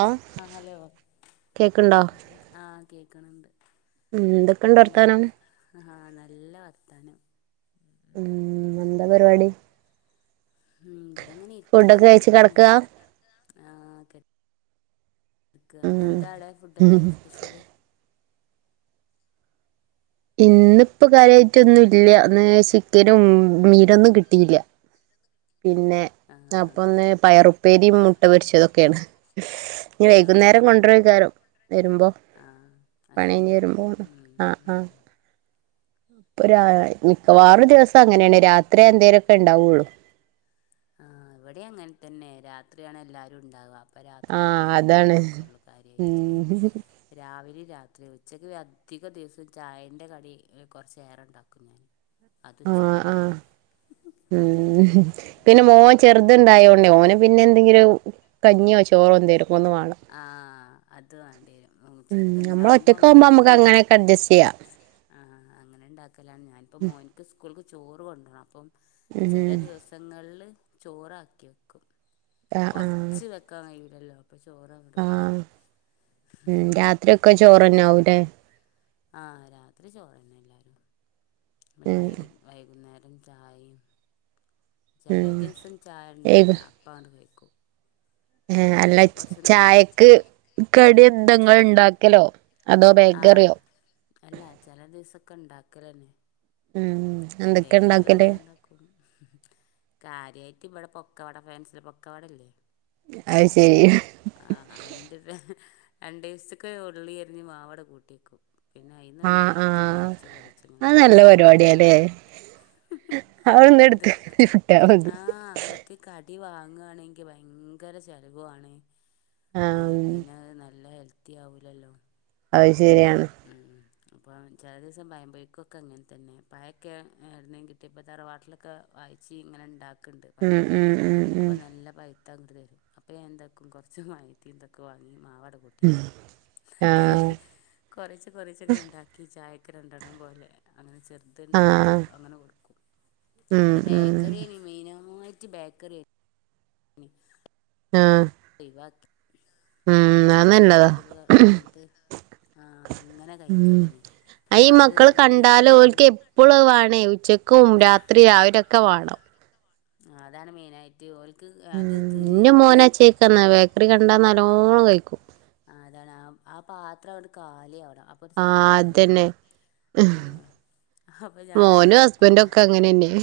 ആ ആഹ ഹലോ കേക്ക്ണ്ടോ ആഹ കേക്കണണ്ട് ഉം എന്തൊക്കെണ്ട് എന്താ വർത്താനം ആഹ നല്ല വർത്താനം ഉം എന്താ പരിപാടി ഉം ഇവിടെങ്ങനെ ഇരിക്കണ് ഫുഡൊക്കെ കഴിച്ച് കെടക്കണ് കെടക്കാ ആഹ എ ഉം എന്താടെ ഫുഡൊക്കെ സ്പെഷ്യല്. ഇന്നിപ്പോൊ കാര്യമായിട്ടൊന്നും ഇല്ല ചിക്കനും മീനൊന്നും കിട്ടിയില്ല. പിന്നെ ആ അപ്പ ഒന്ന് പയറു ഉപ്പ. പെരി മുട്ട പൊരിച്ചതൊക്കെയാണ്. ആ വൈകുന്നേരം കൊണ്ടുവരാനും. വരുമ്പോൾ ആ പണി കഴിഞ്ഞു ഹസ്ബൻഡ് വരുമ്പോൾ ഉം ആ ആ ഉം ഇപ്പൊ മിക്കവാറും ദിവസം അങ്ങനെയാണ് രാത്രി രാത്രിയൊക്കെ എന്തെങ്കിലും ഉണ്ടാവുകയുള്ളൂ. ആ ഇവിടെ അങ്ങനെ തന്നെ രാത്രിയാണ് എല്ലാരും ഉണ്ടാവുക. ആ രാത്രിയൊക്ക് ഫുഡ് അതാണ് ഉണ്ടാക്കുകുള്ള കാര്യമായിട്ട് ഉം രാവിലെ രാ ഉച്ചക്ക് അധികം ദിവസം ചായന്റെ കടി കുറച്ചേറെ ഉണ്ടാക്കും. അത് ഉച്ചയ്ക്കാണ്ട് കഴിക്കും. ഉംഹ് പിന്നെ മോൻ ചെറുതണ്ടായോണ്ടേ മോനും. പിന്നെ എന്തെങ്കിലും കഞ്ഞിയോ ചോറോ എന്തെങ്കിലും. ആഹ അത് മതി ഉം ചെറുത് നമ്മള് ഇണ്ടാവുമ്പോ ഒറ്റക്കാവുമ്പോ നമുക്ക് അങ്ങനെയൊക്കെ അഡ്ജസ്റ്റ് ചെയ്യാം [inaudible] മോൻക്ക് സ്കൂൾ [inaudible] ചോറ് കൊണ്ടണം അപ്പം ഉം ചില ദിവസങ്ങളില് ചോറാക്കി വെക്കും. കൊറച്ച് വെക്കാ കഴ [unintelligible] ആ ഉം രാത്രി ഒക്കെ ചോറെന്നാവൂല്ലേ. ആഹ് രാത്രി ചോറ്ന്നെ എല്ലാരും. പിന്നെ ഉം വൈകി വൈകുന്നേ ചായിം. ചില ഉം ദിവസം ചായ ഉണ്ടാവൂല്ല. അപ്പാണ്ട് കഴിക്കും. ഏഹ് അല്ല ഓലപ്പ കൊറച്ച് നേ ചായക്ക് കടി എന്താ ഇങ്ങള് ഇണ്ടാക്കലോ... അതോ ആ. ബേക്കറിയോ അല്ല ചില ദിവസൊക്കെ ഉണ്ടാ ക്കലന്നെ. ഉം എന്തൊക്കെ എന്തെങ്കിലു ഒക്കെ ഇണ്ടാക്കല് ഇങ്ങെനണ്ടാക്കും. കാര്യാ യ്റ്റിവടെ പൊക്കവാട ഫാൻസിൽ പൊക്കവടല്ലേ അത് ശരി ആ അയിന്റെ ഫേ രണ്ടീസ്ക്ക് ഉള്ളി അരിഞ്ഞ് മാവടെ കൂട്ടിവെക്കും പിന്നെ ആഹ് അയിന്ന്ങ്ങനെ എടുത്ത് ആഹ് കൊറീച്ചെ കൊറീച്ചെങ്ങനെ അത് നല്ല ഇണ്ടാക്കും അവൾന്നെടുത്ത [unintelligible] ങ്ങാണെങ്കി ഭയങ്കര ചെലവു ആണ് ആ ആഹ് പിന്നെ നല്ല ഹെൽത്ത് ത്തിയാവൂലല്ലോ അയ്ശരിയാണ് ഉം അപ്പം ചെലേസം പയംപൊരിക്കൊക്കെ അങ്ങൻതന്നെ പയൊക്കെ എവ്ട്ന്നേങ്കി കിട്ടിയപ്പോ തറവാട്ടിലൊക്കെ [unintelligible] ഇങ്ങനെ ണ്ടാക്കും ക്ക്ണ്ട് പയം ഉം ഉം ഉം ഉം അപ്പനല്ല പയ് താ ങ്ങട്ട് തരും അപ്പ ഞാൻ എന്താക്കും കൊർച്ച് മൈദിം തൊക്കെ വാങ്ങി മാവട് ഉം ആ കൊറിച്ച കൊറിച്ച ങ്ങനെക്കെണ്ടാക്കി ചായ ക്ക് രണ്ടെണ്ണം പോലെ അങ്ങനെ ചെർ ത് ആഹ് ഉണ്ടാക്കിയിട്ട് അങ്ങനെ കൊടുക്കും ഉം ഇബടെ ഉം ബേക്കറി അയിന് മെയ്നാ ച്ച് ബേക്കറി മിക്സ് ആഹ് ഴിവാക്കി ഉം അത് നല്ലതാ വാങ്ങിയിട്ട് ആ അങ്ങനെ ഉ കഴിക്കലേനി അപ്പൊ ഈ അത് മക്കള് കണ്ടാല് കേടുവാണ് ഓല്ക്ക് എപ്പോളും അത് വേണേ ഉച്ചക്കും രാത്രി രാവിലെ ഒക്കെ അക്കവാണം അതാണ് മെയിനായിട്ട് ഓൽക്ക് ഉ അത് തീ ഇന്ന അത് മോനാച്ചേക്കന്ന ബേക്കറി ക കണ്ടാ നല്ലോണം കഴിക്കും അതാണ് ആ പാത്രം അവിടെ കാലിവിട അപ്പൊ ആഹ് സമാധാനം അതന്നെ മോനും ഹസ്ബൻ്റും ഒക്കെ അങ്ങനന്നെയ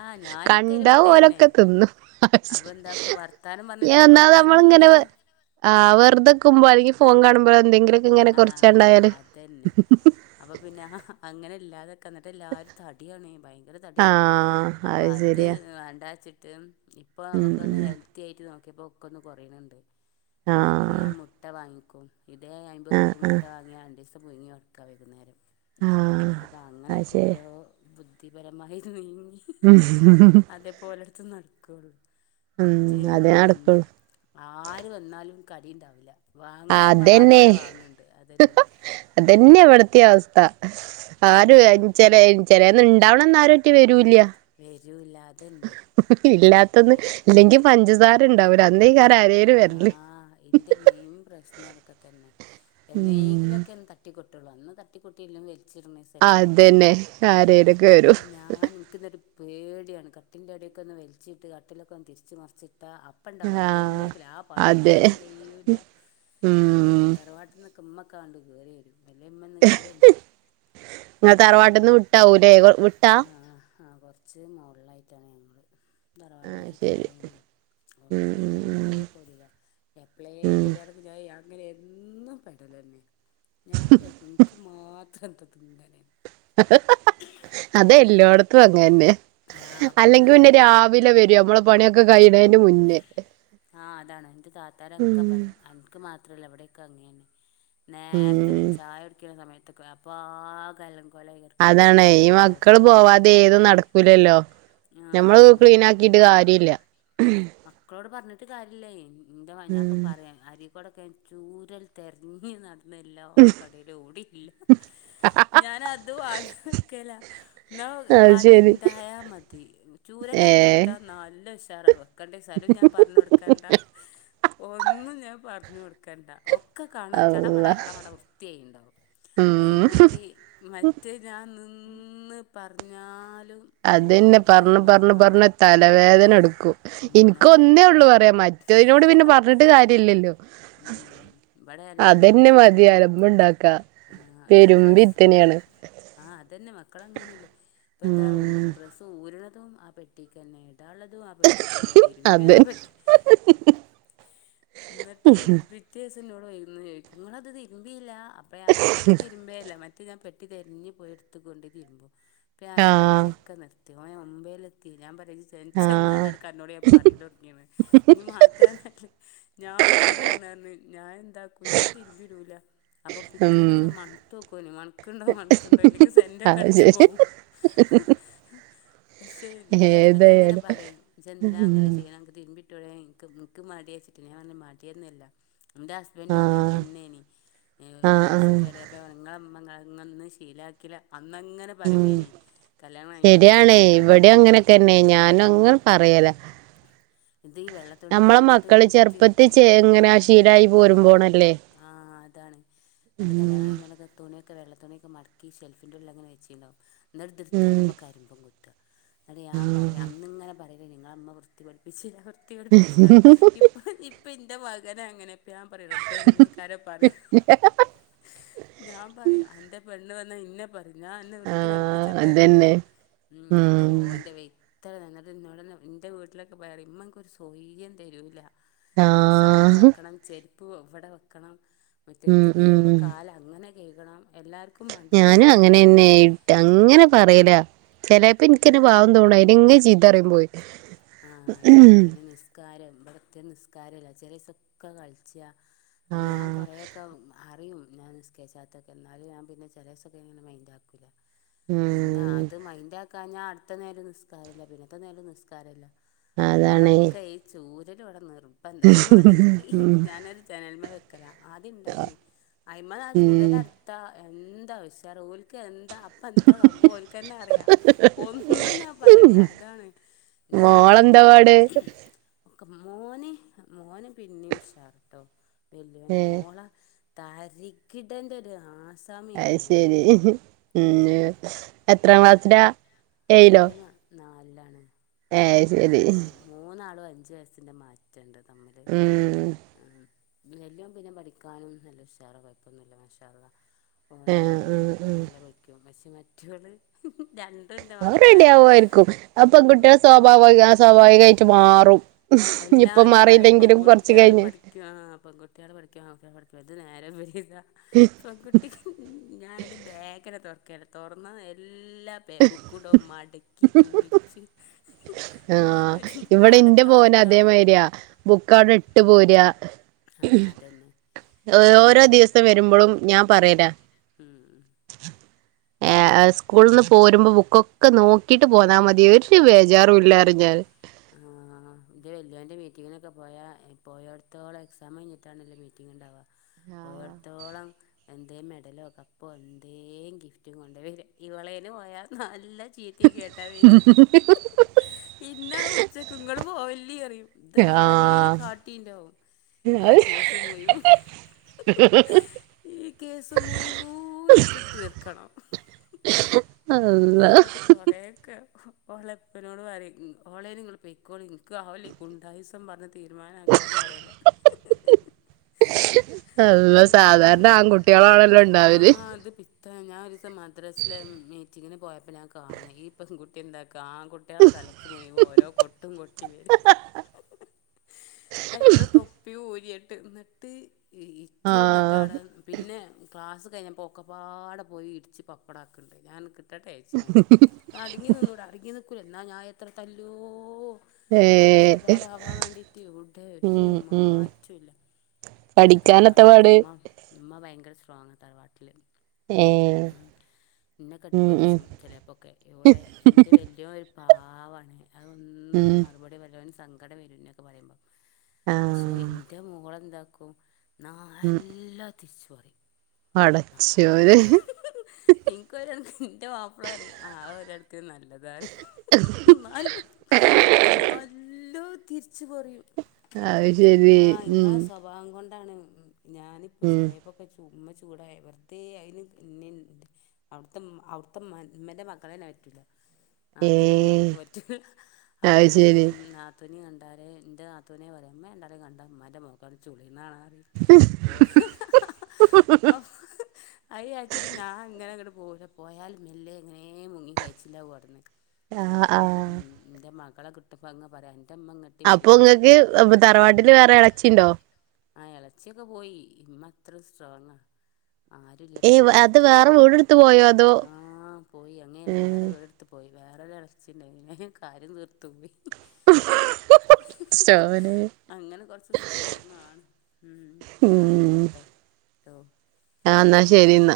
ആഹ് ഞാനൊക്കെ അയില് കണ്ടാ പെട്ടതന്നെ പോലൊക്കെ തിന്നും അപ്പൊ എന്താക്കും വർത്താനം ഞാൻ പറഞ്ഞിരിക്കുമ്പോ ഒന്നാത് നമ്മള് ഇങ്ങനെ വെ അങ്ങനെ മുമ്പാന്നെങ്കി ഫോൺ കാണുമ്പഴോ എന്തെങ്കിലും ആഹ് അതന്നെ അപ്പം പിന്നെ അങ്ങനെ ഇല്ലാതെ ക്ക് എന്നിട്ട് എല്ലാരും തടിയാണേ ഭയങ്കര തടിയാ ആഹ് അപ്പം അത് ശരിയാ വേണ്ടാച്ച് തെം ഇപ്പം ഉം നമുക്കൊന്ന് ഉം ഹെൽത്തി ആയിട്ട് നോ ക്കെ ഇപ്പം ഒക്കൊന്ന് കൊറയുണുണ്ട് പിന്നെ അല്ലെങ്കി ആഹ് ആ മുട്ട വാങ്ങി കും ഇതേ ആഹ് ഇപ്പെക്കും മുട്ട ആഹ് വാങ്ങിയാണ്ട് ഒക്കെ പുഴങ്ങി കൊടുക്കാ വൈകുന്നേരം ആഹ് അപ്പം അത് അങ്ങനൊക്കെ ശരിയാ ഓരോ [unintelligible] പരമായി [unintelligible] അതേ പോലെടുത്ത നടും കൾ മറ്റേ ഉം അതേ ഉം നടക്കുള്ളൂ ആര് വന്നാലും കടി ഉണ്ടാവില്ല വാങ്ങാൻ എമ്പാടും ഇവിടെ വാങ്ങണ് അതന്നെയാ ഇവിടത്തയും അവസ്ഥ ഉം ആരും അഞ്ചന ചെലേന്ന് ഉണ്ടാവണ അന്ന് ആരും ഒറ്റ് വരൂ ഇല്ല്യ [unintelligible] ഇല്ലാത്തൊന്ന് ഇല്ലെങ്കി പഞ്ചസാര ഇണ്ടാവൂല അ [unintelligible] ആരേലും വെരല്ല് അ ഇൻ്റെ മെയിൻ പ്രശ്നം അതൊക്കെ തന്നെ ഏന്നേങ്കിലും ഉം ഒക്കെ ഒന്ന് തട്ടി ട്ടുള്ളു അന്ന് തട്ടിക്കൊട്ടില്ലെ ചിട്ണേസം എല്ലാരും അതന്നെ ഇണ്ടാവും ആരേലൊക്കെ വരും ഐന്നാലും ഞാൻ ഇൻക്കിന്നൊരു പേടിയാണ് കട്ടിൽൻ്റെ അടിയൊക്കൊന്ന് വൽച്ചിട്ട് കട്ടിലൊക്ക ഒന്ന് തിരിച്ച് മറിച്ച് ട്ട അപ്പണ്ടാവും ആഹ് ആരേങ്കിലും ആ പണി അതെ ക്കാനും കയ്യൂല്ല ഇന്നിട്ട് ഉം തറവാട്ട്ന്ന് ഇമ്മക്കാണ്ട് കേറി വരും വലിയ ഉമ്മയൊന്നും കയറിയൊന്നുമില്ല അ തറവാട്ട്ന്ന് ട്ടാവുലേ അ വിട്ടാ ആ ആ കൊർച്ച് മോൾലായിട്ടാണ് ഞങ്ങൾ തറവാട് ആഹ് കൊർച്ച് ശരി തായേണ് ഉം അമ്മന്ന അങ്ങനെ വരേ ഉം ഉം പോലില്ല എപ്പ്ളേലും ഉം വെരാണെങ്കി ഞാ എന്നും പെടെലെന്നെ ഞാൻ വിചാരിച്ചു നിനിക്ക് മാ ഉ തങ്കന അതെ എല്ലോടത്തും അങ്ങന്നെ ആഹ അപ്പൊ അല്ലെങ്കി എന്റെ പിന്നെ താത്താര രാവിലെ ആഹ് വരും നമ്മളെ അപൻ്റെ പണിയൊക്കെ താത്താ കഴിയണേന്റെ മുന്നേ ആ അതാണ് ഇൻ്റെ ഉം താത്താരൊക്കെ പറിറ അൻക്ക് മാത്രല്ല എവിടെക്കെ അങ്ങനേണ് നേരത്തെ വര ഉം ചായ കുടിക്കുന്ന സമയത്ത് ത്തക്കെ അപ്പ ആകെ അല കോലായി കെട്ക്കേക്കാരം അതാണ് കൊറേ ഡ്രസ്സും പര്ന്ന് ലല്ലോ ഞമ്മള് ക്ലീൻ ആക്കിട്ട് കാര്യല്ല മക്കളോട് പർഞ്ഞി ട്ട് കാര്യല്ലെയ് എന്താ ഞാൻപ്പ ഉം പറയാ ആര് ഇവിടൊക്കെൻ ചൂരൽ തെര്ഞ്ഞ് നട് എല്ലാ കടീലു ഔവിടില്ല ഞാൻ അത് വാങ്ങി വെക്കല ഇന്നാ അത് ശരി വടിണ്ടായാ മതി ഏ ചൂരെല്ലങേടുത്ത നല്ല ശ് തറവ് കൊടുക്കണ്ടേ സ്ഥലം ഞാൻ പറഞ്ഞു കൊടുക്കാണ്ടാ ഒന്നും ഞാൻ പർ ഞ് കൊട്ക്കണ്ട ഒ ഒക്കെ കാണാൻ ചടവട അള്ളാ ചടവട വൃത്തിയായിണ്ടാാവും ഉം അയ്നുറ വാണ്ടി മറ്റേ ഞാൻ നി ഇന്ന് പറഞ്ഞാൽ അതനെ പറഞ്ഞ് പറഞ്ഞ പറഞ്ഞ തലവേദന എടുക്കും എനിക്ക എന്നിട്ട് ഒന്നേ ഉള്ളൂ പറയാ മറ്റതിനോട് പിന്നെ പറഞ്ഞിട്ട് കാര്യ ഇല്ലല്ലോ ഉം ഇവിടെ അല്ല അതെന്നെ യൂണിഫോമും മതിയലമ്പ ഉണ്ടാക്കാ ആ പെരുമ്പി ഡ്രസ്സും ഇത്തനെയാണ് ആഹ് ഉ ഡ്രെസ്സുരണ ആതും ആ പെട്ടിക്ക് തന്നൊയിടള്ള അത് ത്തിരുമ്പിട്ടെ എന്നിട്ടത് പിറ്റേസം നിങ്ങളത് തിരുമ്പില്ല അപ്പോം ഞ ഞൻ ഇൾതിരുമ്പേല്ലേ മ പഞൻ പെട്ടി തതിരിഞ്ഞഞ് പോയ എടുത്തുൊണ്ടി തതിരുമ്പോ പിന്ന ഞൻ ആ ആഹ് പരിപാടൊക്കെ നിർത്തും തിവ ഒമ്പേൽെത്തി ഞാൻ പറ ചന്നെ ആഹ് കണോട് ഞാൻ പറയ തുടങ്ങിയന്ന് ഇനി മാറ്റാനല്ല ഞാൻ മാറാണ്ു ഞാൻ എന്താക്കൂ ഞാൻ തിരുമ്പിടൂല്ല അപ്പൊ ഉം പിറ്റേന്ന് ഇങ്ങനെ മണുക്കുന മണക്കുണ്ടോ മണക്കുണ്ടോ ഇല്ലെങ്കിൽ സെറ ഒക്കെ അത് അടിച്ചു ശരി പോകവും പക്ഷെ എന്റെ ഹസ്ബൻഡ എങ്ങനെ ഏതായാലും പറയും ഇ അങ്ങനെ ഉം ചെയ്യാന ത ടെക്ക് മടിയച്ചിട്ട് ഞാ പറഞ്ഞു മാടിയന്നല്ല എൻ്റെ ഹസ്ബൻഡും അങ്ങനെ ആഹ് തന്നെയണ ഒരു ആഹ് ആഹ് ഡ്രസ്സൊക്കെ ഇടയാ അപ്പോം ങ്ങള അതന്നും ശീലക്കില്ല ഉം കഴിഞ്ഞ ഉടനെ ശരിയണേ നിങ്ങളമ്മ ഇവിടെ അങ്ങനൊക്കന്നെ ഞാന അങ്ങെ പറയല ഇത് ഈ വെള്ള തുണിയൊക്കെ നമ്മളെ കൊണ്ടിട്ട് മക്കള് ഉരുട്ടി ചെറുപ്പത്തി വെക്കും ചെ എങ്ങനെ ശീലമായി പോരുമ്പോണ ആഹ് അതാണ് എന്നി കല്യാണം ഉം കഴിഞ്ഞോൊക്കെ തുണിയൊക്കെ വെള്ള തുണിൊക്കെ മ ഷെൽഫിന്റെ ഉള്ള അങ്ങനെ വെച്ചിുണ്ടോ എന്നട്ട്ട്ത്ത് ഉം നോക്കുമ്പ കരിംബം കുത്ത അട ഞാൻ പറയാം അന്നിങ്ങനെ പറയാ നിങ്ങളമ്മ വൃത്തി പടിപ്പിച്ചീല ന്ന് വിര്ത്തിപാടിപ്പിച്ചീല്ലെന്ന് ച്ച ഇപ്പൊ ഇപ്പൊ ന്റെ മകനെ അങ്ങനെക്ക യ ക്കാര പറ ഞാൻ പറയാ അന്റെ പെണ് വ ന്നെ ഇന്നെ പറ... ഞാ എന്ന വൃത്തി ആഹ് പഠിപ്പിച്ചിട്ട എന്നിട്ട് അതന്നെ ഉ എന്നിട്ട് ഉം ഓ എറെ വ ഇത്രയും നല്ലത് ഇന്നോട എൻ്റെ വീട്ടിലൊക്കെ പോയാല് ഇമ്മൻക്കൊരു സൊയ്ര്യം തരൂല്ല ഡ്രെസ്സ് അവടെ ആഹ് വെക്കണം ചെരി പുവൊ ഇവിടെ വെക്കണം ഉം മുറ്റത്ത് കയറുമ്പോ ഉം കാല് അങ്ങനെ കേയ്കണം ഞാനും അങ്ങനെന്നെ ഇട്ട് അങ്ങനെ പറയലാ ചെലേപ്പോ ൻക്കെന്നെ പാവം തോന്നും അയിനിങ്ങെ ചീത്തറിയുമ്പോ ആ അതന്നെ പിന്നെ നിസ്കാരം വിടെത്തെ നിസ്കാരല്ല ചെലെസൊക്കെ കളിച്ച അത് ഞാൻ ആഹ് കൊറെയൊക്കെ അറിയും ഞാൻ നിസ്കച്ച അകത്തൊക്കെ എന്നാലും ഞാ പിന്നെ ചില ദിവസൊക്കെ ഇങ്ങെ മയ്ൻഡാക്കൂല്ല പിന്നെ ഉം അത് മൈൻ്റാ ഞാൻ അടുത്ത നേരം നിസ്കാരല്ല പിന്നത്തെ നേരം നിസ്കാ സാരല്ല അതാണ് അപ്പളൊക്കെ ഈ ചൂ ബലിവിടെ നിർ അപ്പൊ എന്തായാലും ൻക്ക് ഉം ൻക്ക് ഞാനൊരു ജനൽമേ വേ ക്കരാ ആദ്യം ണ്ടായിന അയിമ്മന്നാ ഉം ചൂരലാട്താ എന്താാഉഷാർ ഓൽക്ക് എൻ ന്താ അപ്പൊ എന്താ സംഭവം ഓൽക്ക്ന്നെ അറിയാ ഒന്നും ഞാൻ പറയണ്ട അതാണ് എൻ്റെ താത്താരൊക്കെ മോളെന്താപാട് മോന് മോന് പിന്നെയും ഉഷാറ് ട്ടോ വെല്യോൻ ഏഹ് മോള തരികിടന്റെ ഒരു ആ അയ്ശെരി പിന്നെ എത്രാം ക്ലാസ്സിലാ? ഏയിലോ? ലാണ് ഹെ ശരി അഞ്ച് വയസ്സിൻ്റെ മാറ്റം ണ്ട് തമ്മിൽ ഉം ആ വെല്യോൻ പിന്നെ പഠിക്കാനും നല്ല ഉഷാറാ കൊഴപ്പൊന്നുല്ല മാഷാല്ലാ ഓനേ ആഹ് ആഹ് നല്ല പഠിക്കും പക്ഷേ ഇ [inaudible] അത്‌ റെഡി ആവുആയിരിക്കും അത് പെൺകുട്ട്യാള് സ്വാഭാവിക സ്വാഭാവികായ്റ്റ് മാറ് റും എല്ലാരും പറിം പെൺകുട്ട്യാള് കഴിഞ്ഞ് പഠിക്കാണ്ന്ന് പെൺകുട്ട്യാള് പഠിക്ക ആൺ അത് നേരം വൈകാ പെൺകുട്ടി ഞാൻ അയിന്റെ ബേഗന്നെ തോർക്കെല്ല തുറന്നത് എല്ല എല്ലാ പേ ബുക്കൂണ്ടാകും മടക്കി ചൂളിച്ച് ആ ഇവിടെ ന്റെ പോന് പണിക്കാ പോലെ അതേമതിരിയാ ബുക്കടെട്ട് പോരാ ആ അതെന്നെ ഓരോ ദിവസം വരുമ്പളും ഞാം പറയലാ ഉം ഏ സ്കൂൾന്ന് പോരുമ്പോ ബുക്കൊക്കെ നോക്കിട്ട് പോന്നാ മതി ഒരു ബേജാറും ഇല്ലാറിഞാന് ആ ഇന്റെ വല്ല്യോന്റെ മീറ്റിംഗിനൊക്കെ പോയാ പോയട്ത്തോളം എക്സാം കഴിഞ്ഞിട്ടാണല്ലോ മീറ്റിംഗങ് ഉണ്ടാവുക പോയോട്ത്തോളം എന്തേ മെഡലോ കപ്പോ എന്തേ ഗിഫ്റ്റും കൊണ്ടാ വരാ ഈവളേന് പോയാ നല്ല ചീത്തിങ്കേട്ടാ വര ഇന്നെ അവിടെ പുട് [unintelligible] ഇങ്ങള് പോവല്ലീപറയും ഇത് ആരേം ആഹ് കാട്ടീണ്ടാകും ആ കേസ് മുഴുവൻ ഈ കേസ് മുഴുവൻ ഊഇൻക്ക് തീർക്കണം ഞാൻ അള്ളാ എന്നിട്ട് കൊറെേയൊക്കെ ഓളെപ്പനോട്പറിം ഉം ഓൺലൈന് ങ്ങള് പോയ്ക്കോളിന്ന് ക്ക് ആവല്ലേ ഗുണ്ടായ്സം പറഞ്ഞ് തീരുമാനക്കാൻ അറില്ല അള്ളാ സാധാരണ [unintelligible] ആൺകുട്ടികളാണല്ലോ ആ ഉണ്ടാവല് ആത് താ ഞാൻ ഒരീസം തെ മദ്രസിലെ മീറ്റി റ്റിങ്ങിന് പോയപ്പ ഞാൻ കാണും ഈ പെൺകുട്ടി ത്യന്താക്ക ആൺകുട്ട്യാളെ തലക്ക് മുയുവോ ഓരോ കൊട്ട് കൊട്ടി വരും അയിന്റാളെ തൊപ്പ്യും ഊരിയിട്ട് ന്ന്ട്ട് ആഹ് ഇറ്റൾന്ന്ട്ടാണ് പിന്നെ ക്ലാസ് ഇത് കഴിഞ്ഞപ്പോ ഒക്കപ്പാടെ പോയി ഇടിച്ച് പപ്പടാക്ക്ണ്ട് ഞാൻ ട്ടേച്ചാ അടങ്ങി നിന്നൂടെ അടങ്ങി നിക്ക് ക്കുല എന്നാ ഞാൻ എത്ര തല്ലോ നല്ല സ്വഭാവ ഏഹ് ആവാൻ വേണ്ടിട്ട് എവ്ടെ ഉം ഒരു ഉം മാറ്റുല്ല ഇവിടെ പഠിക്കാനത്ത തറവാട്ടിലൊക്കെ പാട് ഇമ്മ ഇമ്മ ഭയങ്കര സ് സ്ട്രോങ്ങാ തറവാട്ടില് ഏ ഇന്ന കെട്ടി ഉം ഉം പൊരിച്ചും ചിലപ്പോക്കെ എവ്ടെ ഇന്റെ വല്ല്യോന് പാവാണ് ത് അതൊന്ന് ഉമ് സങ്കടം വരു ഇന്നൊക്കെ പറയുമ്പോൾ പക്ഷെ ആഹ് എന്റെ മോളെന്താ ക്കും ഉം നാല്ല തിച്ചുപറയും ആഹ പടച്ചോനെ എനിക്ക് പകരംഎന്റെ മാപ്പിള പറയും അ ഒരാൾക്ക് നല്ലതാണ് എന്നാലും നാൽ ല്ലോ തിരിച്ചു പറയും എ അത് ശരി ആഹ് ഉം ഇങ്ങളെ സ്വഭാവം കൊണ്ട- താണ് ഞാനിപ്പോ ഉം ചെലെപ്പൊക്കെ ചുമ്മ- ചൂടായി വെറുതെ അയിന് ന്നെ അവിടുത്തെ അവിടുത്തെ മ്മാ മ്മൻ്റെ മക്കളെന്നെ വരത്തില്ല നത്തുനെ ഏഹ് ഇമ്മക്ക് പറ്റുല്ല അപ്പൊ അത് എന്നെങ്ങും ശരി നത്തു- ത്തുന്നെ കണ്ടാലെ എന്റെ നത്തുനെ പറയും ഉമ്മ [unintelligible] കണ്ടാൽ ഉമ്മൻ്റെ മോൾക്ക് അത് ചുളി നാറി ഓ ഓ ഹ് അയെച്ച് ഞാൻ ഇങ്ങനെ കൂടെ പോയാ മെല്ലെ ഇങ്ങനെ മുങ്ങി കഴിച്ചില്ല വുടുന്നേ ക്കെ ആ ആ മക്കളെ കിട്ടുമ്പങ്ങ് പറയാൻ അപ്പൊ ഇങ്ങൾക്ക് തറവാട്ടില് വേറെ എളച്ചിണ്ടോ ആ എളച്ചിയൊക്കെ പോയി ഇമ്മ അത്രെ സ്ട്രോങ്ങാ ആരുല്ല ഇപ്പ ഏയ് അത് ഇമ്മൻ്റെടുത്ത് വേറെ വീടെടുത്ത് പോയോ അതോ ആമ് പോയി [unintelligible] വേറെ വിടെടുത്ത് പോയി അങ്ങനനെ വേറെ ഏഹ് ഒടെ അടുത്ത് പോയി വേറൊരെളച്ചുണ്ട് [unintelligible] കാര്യം തീർത്തു പോ- സ്റ്റോനെ അങ്ങനെ കൊറച്ച് സ്ട്രോങ് ആണ് ഉമ് എന്നാ ഉം ആയിക്കോട്ടെ ട്ടോ ആഹ് ന്നാശരിന്നാ